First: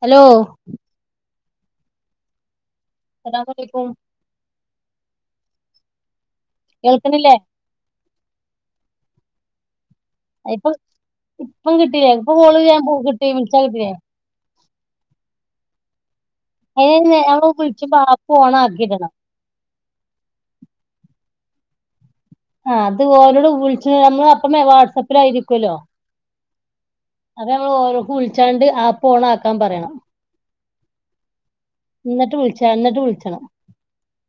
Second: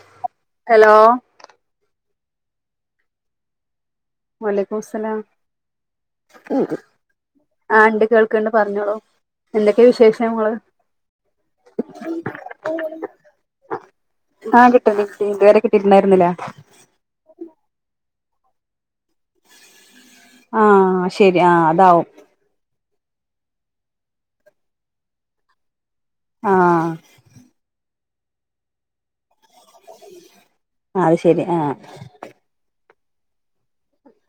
Hello hello അസ്സലാമു അലൈക്കും വലൈകുമുസ്സലാം കേൾക്കണില്ലേ ആണ്ട് കേൾ ണ്ട് പറഞ്ഞോള്ളു എന്തൊക്കെയാ വിശേഷങ്ങള് ഇപ്പൊ ഇപ്പം കിട്ടില്ലേ ഇപ്പൊ കോള് ചെയ്യാൻ പോ- കിട്ടി വിളിച്ചാ കിട്ടില്ലേ [unintelligible] ഇരുന്നായിരുന്നില്ല [inaudible] ആ ശരി ആ അതാവും ആ അത് ഓരോട് വിളിച്ച അന്ന് അപ്പേ വാട്സാപ്പിൽ ആയിരിക്കുല്ലോ ആ അപ്പ നമ്മള് ഓനാക്കും വിളിച്ചാണ്ട് ആപ്പ് ഓൺ ആക്കു പറയണം അത് ശരി ആഹ് എന്നിട്ട് വിളിച്ച എന്നിട്ട് വിളിച്ചണം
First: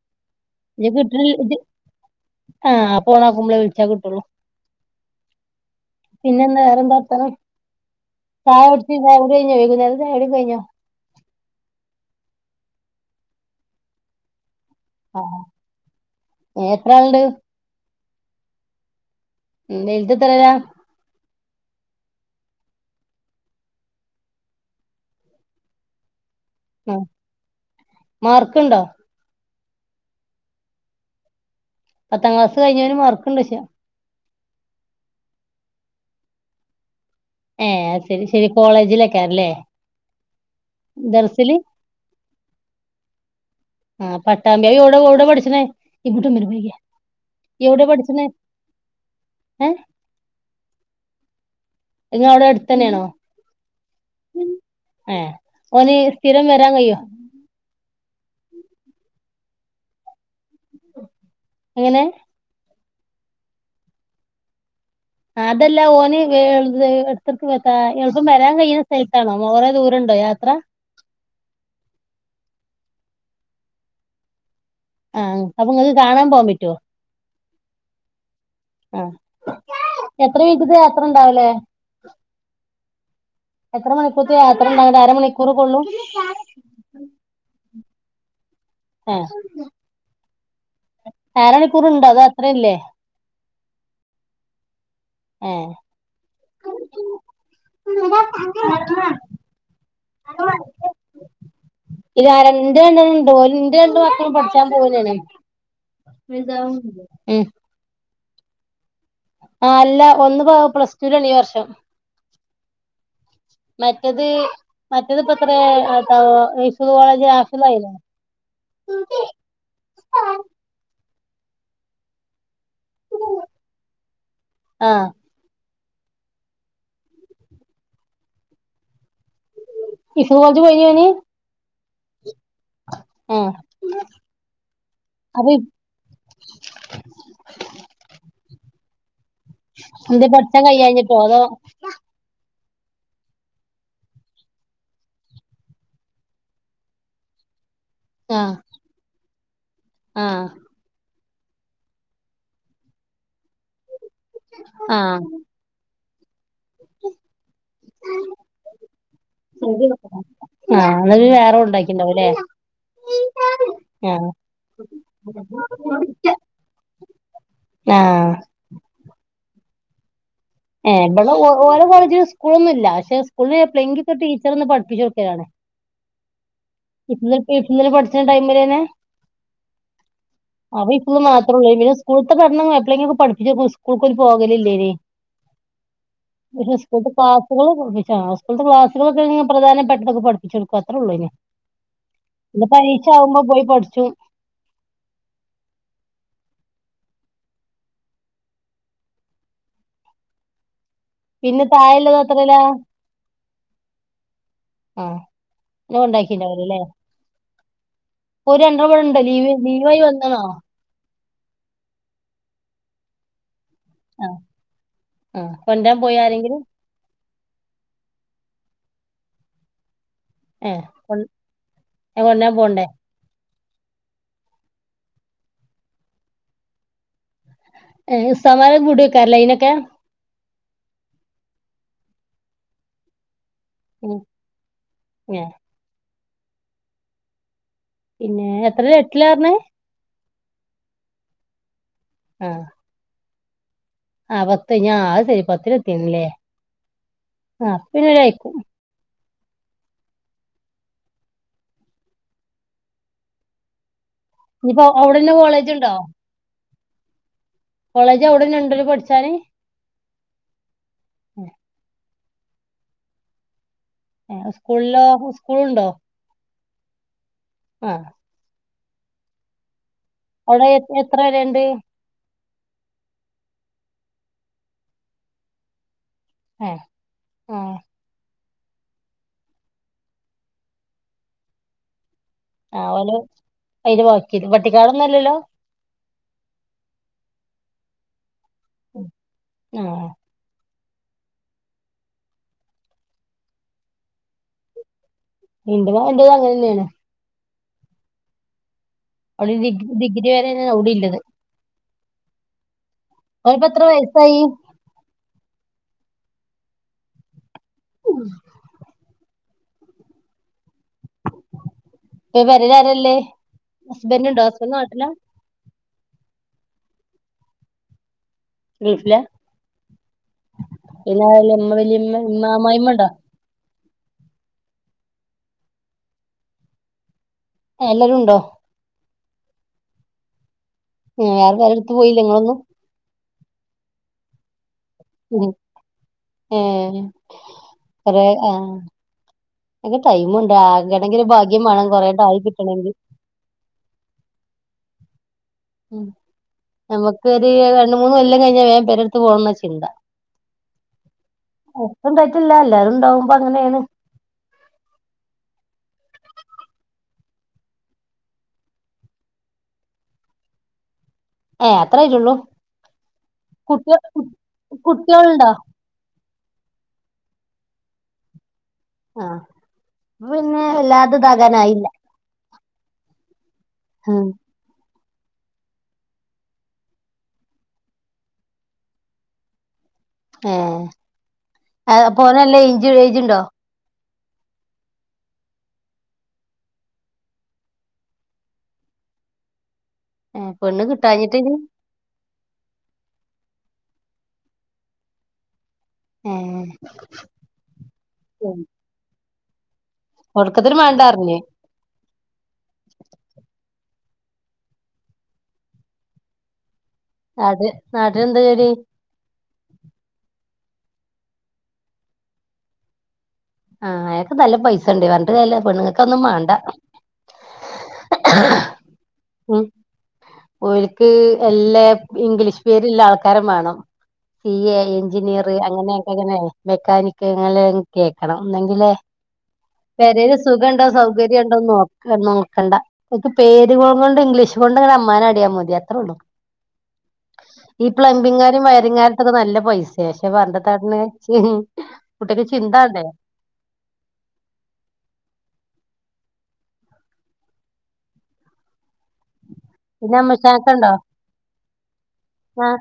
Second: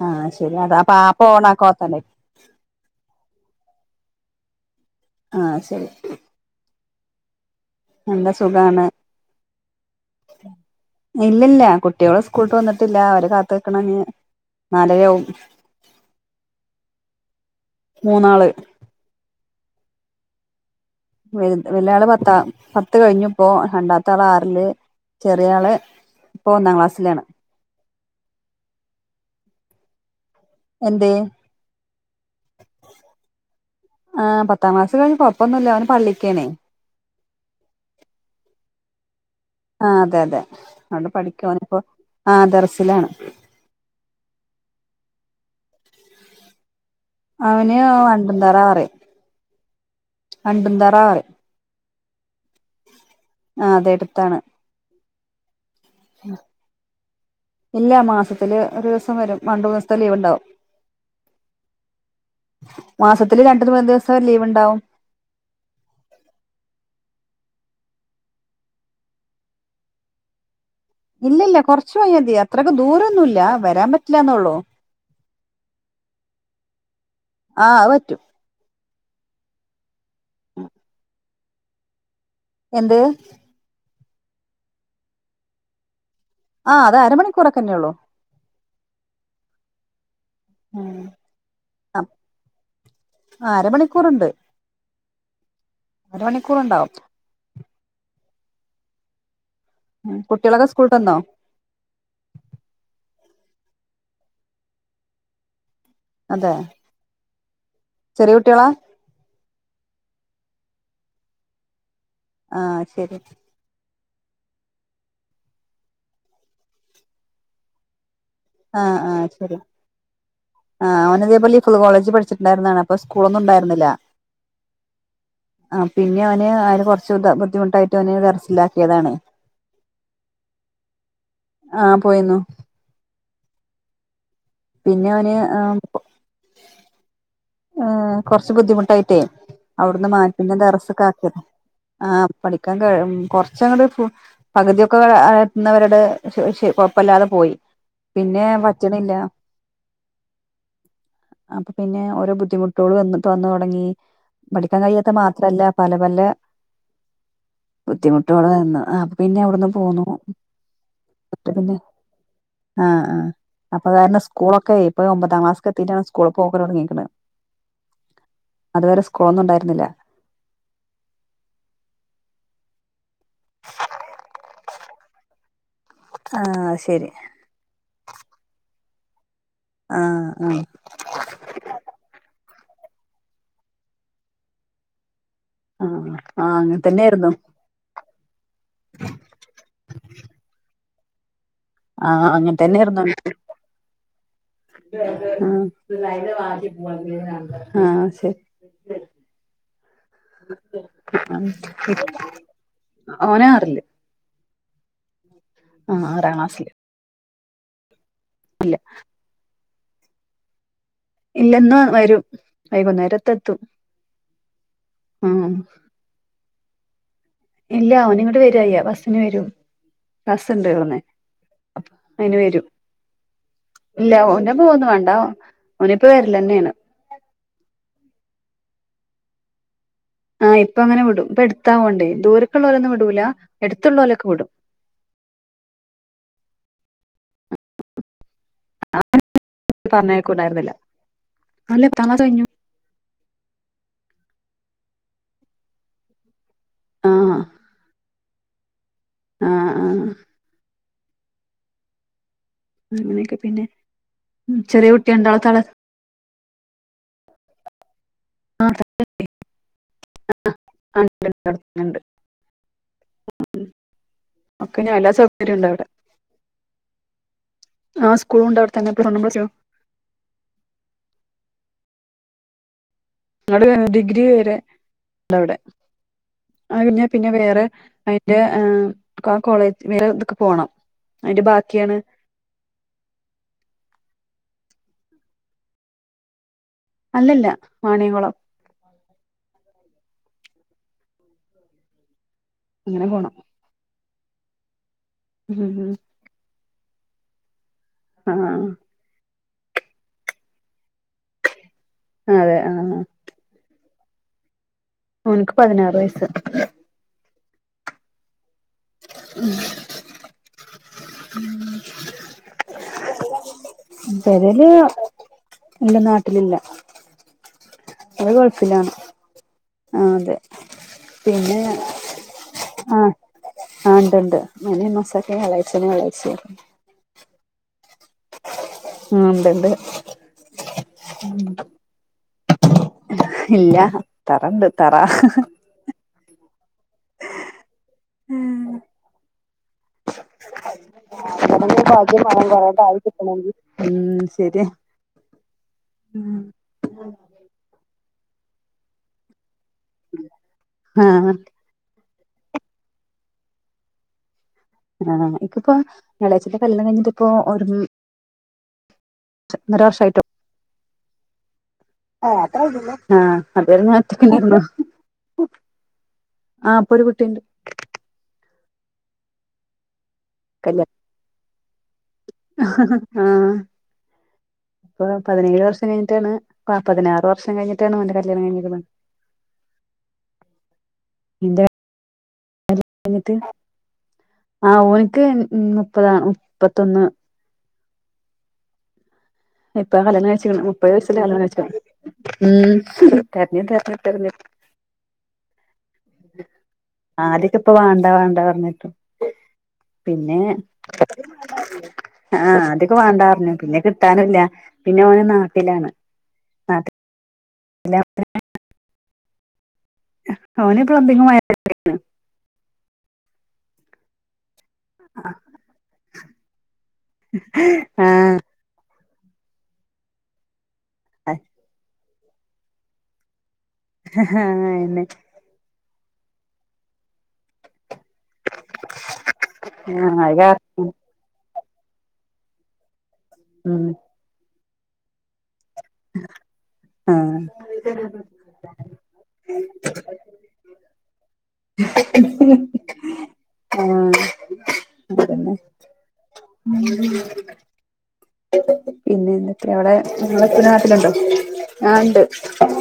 ആഹ് ശരി അത അപ്പൊ ആപ്പ് [unintelligible] ഓണാക്കാത്തല്ലേ നമ്മള് വിളിച്ചാൽ കിട്ടുള്ളൂ ആ ശെരി പിന്നെന്താ വേറെന്താ ചായ കുട്ച്ചോ ചായ കുടി കയ്ഞ്ഞോ വൈകുന്നേരം ചായ കുടിക്കെ കയ്ഞ്ഞോ ഇല്ലില്ല കുട്ടികള് സ്കൂൾട്ട് വന്ന്ട്ടില്ല അവരെ കാത്ത് നിക്കണഞ്ഞ് ആ എത്രാള്ണ്ട് മൂന്നാള് ഏ വെൽതെത്രേലാ വൽ വലിയാള് പത്താ പത്ത് കഴിഞ്ഞുപ്പോ രണ്ടാത്താളാറില് ചെറിയ ആള് ഇപ്പൊ ഒന്നാം ക്ലാസ്സിലാണ് മാർക്ക്ണ്ടോ എന്തേ പത്താം ക്ലാസ് കഴിഞ്ഞവന് മാർക്ക്ണ്ടോയ്ച്ച ആ പത്താം ക്ലാസ് കഴിഞ്ഞ് കൊഴപ്പൊന്നുല്ല അവന് പള്ളിക്കേണേ ഏ അത് ശെരി ശെരി കോളേജിലെ ആ അതെ അതെ അവിടെ പഠിക്കും ദറ്സില് ഓനിപ്പോ ആ ദർസിലാണ് ആ പട്ടാമ്പിയ ഒവ്ടെ ഒവ്ടെ പഠിച് [unintelligible] അവന് വണ്ടുംതറാറിം ഏ വണ്ടുംതാറാറിം ത് ങ്ങളെ അവ്ടെ അട്ത്തന്നേണോ എടുത്താണ് ഏ ഓന് സ്ഥിരം വരാൻ കഴിയോ ഇല്ല മാസത്തില് ഒരുസം വരും രണ്ട് മൂന്ന് ദിവസത്തെ ലീവ്ണ്ടാവും എങ്ങനെ മാസത്തില് രണ്ടു മൂന്ന് ദിവസം ലീവ്ണ്ടാവും അതെല്ലാ ഓന് എ എ എട്ക്കെട്ക് വ ത എൾപ്പം വരാൻ കയ്യ്ണ സ്ഥലത്താണോ കൊറേ ദൂര ണ്ടോ യാത്ര ഇല്ലില്ല കൊറച്ചു പോയാ മതി അത്രയ്ക്ക്‌ ദൂരൊന്നുല്ല വരാൻ പറ്റില്ലാന്നാെള്ളു ആ അപ്പം നിങ്ങക്ക് കാണാൻ പോവാൻ പറ്റാേ ആ അത് പറ്റും ആ എത്ര മിൻറ്റ്ത്തെ യാത്ര ണ്ടാവുല്ലേ എന്ത് എത്ര മണിക്കൂർത്തെ യാത്രണ്ടങ്ങട്ട് അരമണിക്കൂറൊക്കൊള്ളൂ ആ അതെ അരമണിക്കൂറൊക്കെന്നെള്ളു ഏ ആ അര മണിക്കൂറ്ണ്ടോ അതോ അത്രേം ഇല്ലേ ആ അരമണിക്കൂറ്ണ്ട് അരമണിക്കൂറ്ണ്ടാവും ഉം. കുട്ടികളൊക്കെ [unintelligible] സ്കൂളിട്ട് വന്നോ ഇത് ആര ന്താണ് ഡോലിന്റെ കണ്ട് മാത്രം പഠിച്ചാൻ [unintelligible] അതെ വലുതാവമ്പം ഉം ചെറിയ കുട്ടികളാ ആ അല്ല ഒന്ന് പാ പ്ലസ് ടൂവിലാണ് ഈ വർഷം ആ ശെരി മറ്റേത് മറ്റേത് ഇപ്പം എത്രിലേട്ടാ ഹിഫ്ള് കോളേജ് ഹാഫിളായിണ് ആ ആ ശെരി ആ ഓന് ഇതേപോലെ ഇഫ്ള് കോളേജ് പട്ച്ച് ണ്ടായിര്ന്നാണ് അപ്പൊ സ്കൂളൊന്നുംണ്ടായിര്ന്നില്ല ആ ആ പിന്നെ അവന് അവന് കൊർച്ച് ത ബുദ്ധിമുട്ടായിട്ട് ഓനെ ദർസിലാക്കിയതാണ് ഹിഫ്ള് കോളേജ് പോയീനിയോ ഓന് ആ പോയിന്നു ആ പിന്നെ അവന് അപ്പൊ ആ ഉം കൊർച്ച് ബുദ്ധിമുട്ടായിട്ടേ അവ്ട്ന്ന് എന്തേ മാറ്റി ന്നെ പഠിച്ചാൻ കഴിയാഞ്ഞിട്ടോ ദർസ്ക്കാക്കി അതോ ആ പഠി ക്കാൻ കഴ് കൊർച്ചങ്ങട്ട് പകുതിയൊക്കെ ആ എത്ത്ന്നവര്ടെ കൊഴപ്പല്ലാതെ പോയി പിന്നെ പറ്റ്ണില്ല ആഹ് അപ്പം പിന്നെ ഓരോ ബുദ്ധിമുട്ടുകള് വന്ന് വന്നു തുടങ്ങി പഠിക്കാൻ ആ ആ കഴിയാത്ത മാത്രവല്ല പല പല ബുദ്ധിമുട്ടോള് വന്ന് ആഹ് അപ്പൊ പിന്നെ അവിടന്ന് പോന്നു അന്നൊക്കെ എന്നിട്ട് വേറെ പിന്നെ ഉണ്ടാക്കിണ്ടാവുംല്ലേ ആഹ് ആഹ് അപ്പൊ അത് കാരണം സ്കൂളൊക്കെ ഇപ്പൊ ഒമ്പതാം ക്ലാസ്ക്ക്‌ എത്തിയിട്ടാണ് സ്കൂള് ആ പോകല് തുടങ്ങിയേക്കണെ ആ അതുവരെ സ്കൂളൊന്നും ഉണ്ടായിരുന്നില്ല ഏഹ് ഇവിടെ ഓ ഓരോ കോളേജിലും സ്കൂള് ഒന്നുമില്ല പക്ഷെ സ്കൂളിലെ [unintelligible] പഠിപ്പിച്ചത് ഒന്ന് പഠിപ്പിച്ച് നോക്കിയതാണ് ആഹ് ശരി ഇന്ന് ഇപ്പം ഇങ്ങനെ പഠിച്ച ടൈമില് തന്നെ ആഹ് ആഹ് അപ്പോ ഇപ്പോ മാത്ര ഉള്ളൂ ഇവനെ സ്കൂളിത്തെ കാരണം അത്രെയെങ്കി പഠിപ്പിച്ച സ്കൂൾക്ക്‌ ഒര് പോകലില്ലേനി ആഹ് [unintelligible] ആഹ് അങ്ങനെ സ്കൂള്ത്തെ തന്നെയായിരുന്നു ക്ലാസുകളൊക്കെ ഇങ്ങനെ പ്രധാനപ്പെട്ടതൊക്കെ പഠിപ്പിച്ചോടുക്കും അത്ര ഉള്ളൂ അയിന് ആഹ് അങ്ങനത്തന്നെയായിരുന്നു പോയി പഠിച്ചും ആഹ് ആഹ് ശരി പിന്നെ താഴെള്ളത് എത്രേലാ ഓൻ ആറില് ആഹ് ഇന്നെ ആഹ് ഒരാ ക്ലാസില് കൊണ്ടാക്കിണ്ടാവൂലല്ലേ ഓര് രണ്ടും ഇവിടുണ്ട് ലീവ് ലീവായി വന്നാണോ ഇല്ലിന്ന് വരും വൈകുന്നേരത്ത് എത്തും ആഹ് ആ ഉം കൊണ്ടരാൻ പോയി ആരെങ്കിലും ഇല്ല ഓനിങ്ങോട്ട് വരും അയ്യ ബസിന് വരും കസ്ണ്ട് ഏഹ് പറന്നെ കൊ അപ്പ അയിന് കൊണ്ടരാൻ വരും പോണ്ടേ ഇല്ല ഓനെ പോ പോന്നു വേണ്ട ഓനിപ്പോ വരിലന്നെയാണ് ഏ സമാരം കൂടി വെക്കാറില്ല ഇനൊക്കെ ആഹ് ഇപ്പ അങ്ങനെ വിട ഇപ്പ എടുത്താവോണ്ട ദൂരക്കെയുള്ളവഓരൊന്നും വിടൂല എടുത്തുള്ള ഉം പോലൊക്കെ വിടും ഏ പിന്നെ എത്ര ലട്ടിലഞ്ഞേ ണ്ടായിരുന്നില്ല അല്ല തണ കഴിഞ്ഞു ആ ആ പത്ത് ഞാൻ ആ ശരി പത്തി എത്തിനല്ലേ ആഹ പിന്നെരയക്കും ആഹ ആഹ അങ്ങനെയൊക്കെ പിന്നെ ഇനിയിപ്പോ ചെറിയ കുട്ടി അവിടെന്നെ ഉണ്ടാള താള കോളേജ് ഉണ്ടോ കോളേജ് എവിടെണ്ടല്ലോ പഠിച്ചാന് ണ്ട് ഒക്കെ ഇനി സ്കൂളിലോ എല്ലാ സ്കൂളുണ്ടോ ആ ആഹ സ്കൂള ഉണ്ട് അടുത്തന്നെോ അവിടെ എ എത്ര രണ്ട് ഞങ്ങടെ ഡിഗ്രി വരെ ഉണ്ടവിടെ ഏ അ പിന്നെ ആ വേറെ അതിറെ ആഏ കോളേജ് വറെ ഇതൊക്കെ പോണം അതിന്റെ ബാക്കിയാണ് ആ അവല അത് ബാക്കിയത് പട്ടിക്കാടൊന്നുംല്ലല്ലോ അല്ലല്ല മാാണിയംകുളം ഉ ആഹ അങ്ങനെ പോണം ഉം ഇണ്ട ഉം വ വണ്ട അങ്ങന്നെയാണ് ആഹ അവിടെ ഡിഗ്രി ഡിഗ്രി വരെ അവിട ഇല്ലത് അ അതെ ആഹ ഒരു പത്രം വയസായി അവനക്ക് പതിനാറ്ു വയസ ഉഹ ഇപ്പൊ പെരേല് ആരല്ലേ ഉം ഹസ്ബൻഡ് ഉണ്ടോ വരല് ഹസ്ബൻഡ് നാട്ടിലാ എല്ല നാട്ടിലില്ല അത് ഗൾഫിലാണ് ഗൾഫിലാ ആ അതെ പിന്നെ വല്യമ്മ വല്യമ്മ അമ്മായിമ്മ ആഹ ഉണ്ടോ ആ ഉണ്ട് മന മസൊക്കെ വെളാ്നെ വെള്ളാഴ്ച ആ എല്ലാരും ഉണ്ടോ ആ ഉണ്ട്ണ്ട് വേറെ വേറെ എടുത്ത് പോയില്ല നിങ്ങളൊന്നും ഇല്ല തറണ്ട് തറ ആ അ ആഹ എക്ക തൈമണ്ടക ണെങ്കിൽ ഒരു ഭാഗ്യം അതന്നെ വേണം കുറേണ്ട ഭാഗ്യം ആയി വേണം കിട്ടണമെങ്കിൽ കൊറേണ്ടായി കിട്ടണെങ്കി ഉം ശരിയാ ഉം നമുക്ക്ൊരു രണ്ട മൂന്ന് കൊല്ലം കഴിഞ്ഞാ വേൻ പരെടുത്ത് പോകണംന്ന് വെച്ചിണ്ട് ആഹ ഇണ്ടായിറ്റില്ല എല്ലാരും ഉണ്ടാവുമ്പ അങ്ങനെയാണ് ആഹ ഇപ്പിപ്പ ഞായാഴ്ചന്റെ കല്ണം കഴിഞ്ഞിട്ട് ഇപ്പോ ഒരു നിരാവഷായിട്ടോ ഏഹ് അത്ര ആയിട്ടുള്ളൂ ആഹ കുട്ടിക അതത്തക്കണ്ടിുന്നോ കുട്ടികളുണ്ടോ ആഹ അപ്പൊ ഒരു കുട്ടിയുണ്ട് ആഹ പിന്നെ കല്യാണം വല്ലാത ഇതാകാനായില്ല ആ ഇപ്പൊ പതിനേഴ് വർഷം കഴിഞ്ഞിട്ടാണ് പതിനാറ് വർഷം കഴിട്ടാണ് ഓന്റെ കല്യാണം കഴഞ്ഞിക്ണത്. [unintelligible] ഏ അപ്പോ ഓന് നല്ല കഴിഞ്ഞിട്ട് ഐജുണ്ടോ? ആ ഓന്ക്ക് മുപ്പതാണ് മുപ്പത്തൊന്ന്. ഇപ്പകല്യാണം ഏഹ് കയിച്ച പെണ്ണ് മുപ്പത് വയസ്സില് കിട്ടാഞ്ഞിട്ട് കല്യാണകയിച്ചേ ഉം തെരഞ്ഞെ് തെരഞ്ഞ്. ഏഹ് ആദ്യൊക്കെ ഇപ്പ വേണ്ടാ വേണ്ടാ പറഞ്ഞിട്ട് പിന്നെ ഒടുക്കത്തിന് വേണ്ടാറിഞ്ഞ് ആഹ അതൊക്കെ വേണ്ടാ പറഞ്ഞു പിന്നെ കിട്ടാനില്ല പിന്നെ ഓന് നാട്ടിലാണ്. നാട്ടില അത്‌നാട്ടിൽഎന്താ ജോലി? ഓന് പബ്ലിങ്ങും വയറിങ്ങാണ്. ആഹ് അയ്നൊക്കെ നല്ല പൈ ണ്ടി പറഞ്ഞിട്ട് കാര്യല്ല പെണ്ണുങ്ങക്ക അതൊഒന്നും വാണ്ട. ആഹ് ഉം ഓര്ക്ക്എല്ലാ ഇംഗ്ലീഷ് പേര്ള്ള ആൾക്കാരെ മാണം. സി എ അന്നെ എഞ്ചിനിയർ അങ്ങനെയക്കെ അങ്ങനെ മെക്കാനിക് അങ്ങനെക്കെയ ന്നങ്കിലേ ആഹ് അത് പരീല് സുഖ ഉണ്ടോ കാരണം സൗകര്യം ഉണ്ടോന്ന് നോ നോക്കണ്ട ഓക്ക് ഉം പേരുകൊണ്ട് ഇംഗ്ലീഷ് കൊണ്ട് അങ്ങനെ അമ്മാ നാടിയാൽമതി അത്രേ ഉള്ളൂ. ആഹ് ഈ പ്ലംബിംഗകാരും വയറിങ്ങകാരത്തൊക്കെ നല്ല പൈസയ പക്ഷെ പറഞ്ഞ ട്ടന്താ കാട്ട്ണ്. മഹ ഹാ കുട്ട്യാക്ക്ചിന്ത മാ ണ്ടേ? ഹേ ഉം ഇ അവിടെ പിന്നെ നപ്പ അമ്മോശാക്കണ്ടോ നാട്ടിലു [inaudible] ണ്ടോ ആ ഉണ്ട് ആഹ്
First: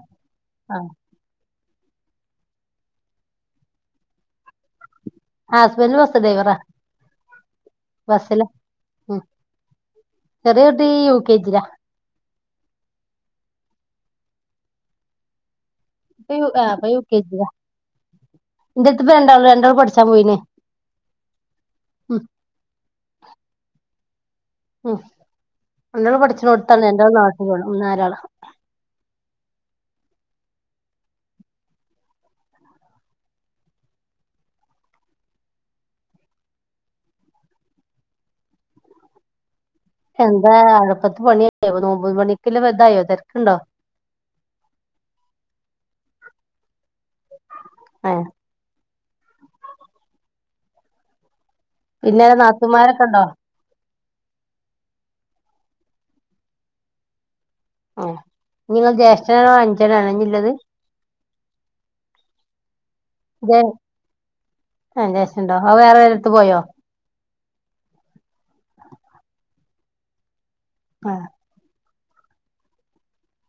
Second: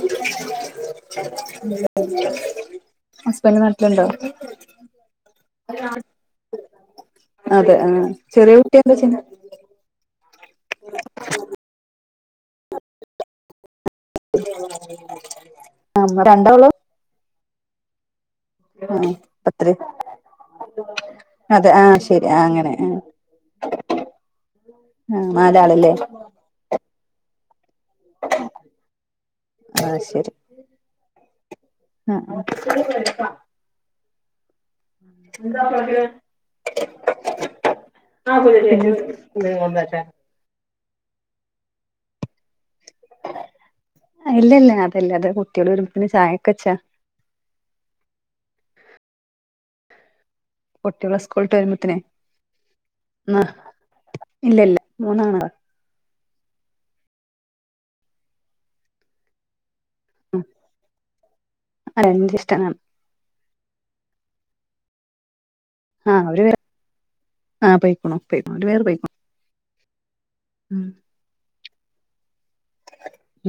ആഹ് ഹസ്ബന്റ്നാട്ടിലുണ്ടോ? ആ ഹസ്ബൻഡ് ബസ്സ്ഡൈവറാ - - അതെ ആ ചെറിയ കുട്ടിയ എന്താ ചെയ. ചെറിയട്ടീ യു, കെ, ജി, ലാ ആ രണ്ടോള കേജുക [unintelligible] പത്തില് ഇൻജെട്ത്ത്പ്പൊരണ്ടാള്‌രണ്ടാള് പഠിച്ചാ പോയിേ നേ അതെ ആ ശരി ആ അങ്ങനെ ആ ഉം ആ നാലാളല്ലേ രണ്ടാള് പഠിച് ണോ ട്ത്താണ്ട് രണ്ടാള്നാട്ടിലാണ്. മൂന്നാലാള് ആ ശരി ആ ആ എന്താ പറക്ക [unintelligible] ആ കുട്ട [unintelligible] എന്താ അട് പത്ത് പണില്ലേ നോമ്പ് പണിണി. ഇല്ല ഇല്ല അതല്ല അതെ കുട്ടിയോള്വരുമ്പോക് ചായക് വെച്ചാ ഹേ കുട്ടികൾ സ്കൂള്ട്ട് വരുമ്പോള്ത്തിനെ പിന്നെ നാത്തുമാരൊക്കെ ഉണ്ടോ ന്ന് ഇല്ല ഇല്ല മൂന്നാളാ ആ അങ്ങക്ക് ജ്യേഷ്ഠനാണോ അൻ ഞ്ചനാണോ ഇഞ്ഞ് ള്ളത്. ആ രണ്ട് ഷടനാണ്. ആ ജേഷ്ടണ്ടോ അത്ആ വേറെ ആ രെടുത്ത് അവര് പോയോ? ആ പയിക്കണ് പയിക്കണ് ഓര് വേറെപയിക്ണോ. [unintelligible] ആ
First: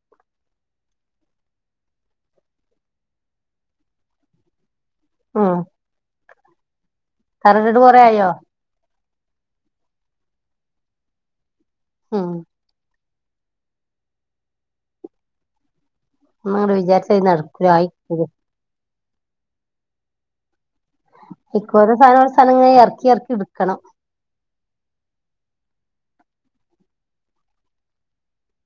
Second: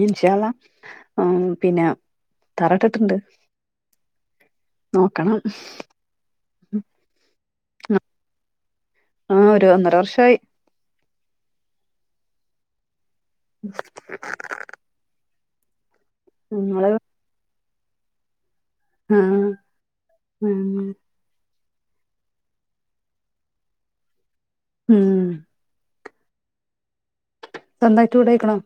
ഇൻഷാഅള്ളാ ആ പിന്നെ തറ ഇട്ടിട്ട്ണ്ട്ആ - - നോക്കണം ഉം തറട്ടിട്ട് കൊറെ ആയോ? ആ ഒരു ഒന്നര വർഷായി. ആ നിട് നിങ്ങള് വിചാരിച്ച നടക്കല ആയിക്ക ഹം ഉം ഇക്കര സാധന സാധനങ്ങൾ ഇറക്കി ഇറക്കി എടുക്കണം ഉം നന്തായിട്ട് വിവിടക്കണോ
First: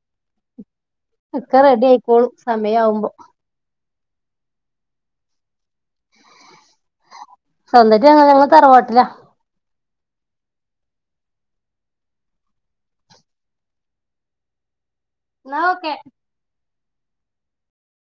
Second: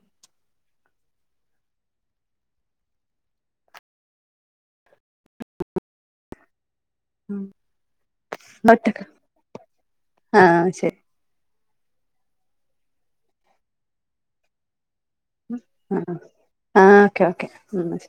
അക്ക റെഡി ആയിക്കോളു സമയം ആവുമ്പോ സ്വന്തട്ട അങ്ങ ഞങ്ങ തറവോട്ടില്ല ഒറ്റക്ക് ആ ശരി എന്നാ ഓക്കെ ആ ആ ഓക്കെ ഓക്കെ എന്ന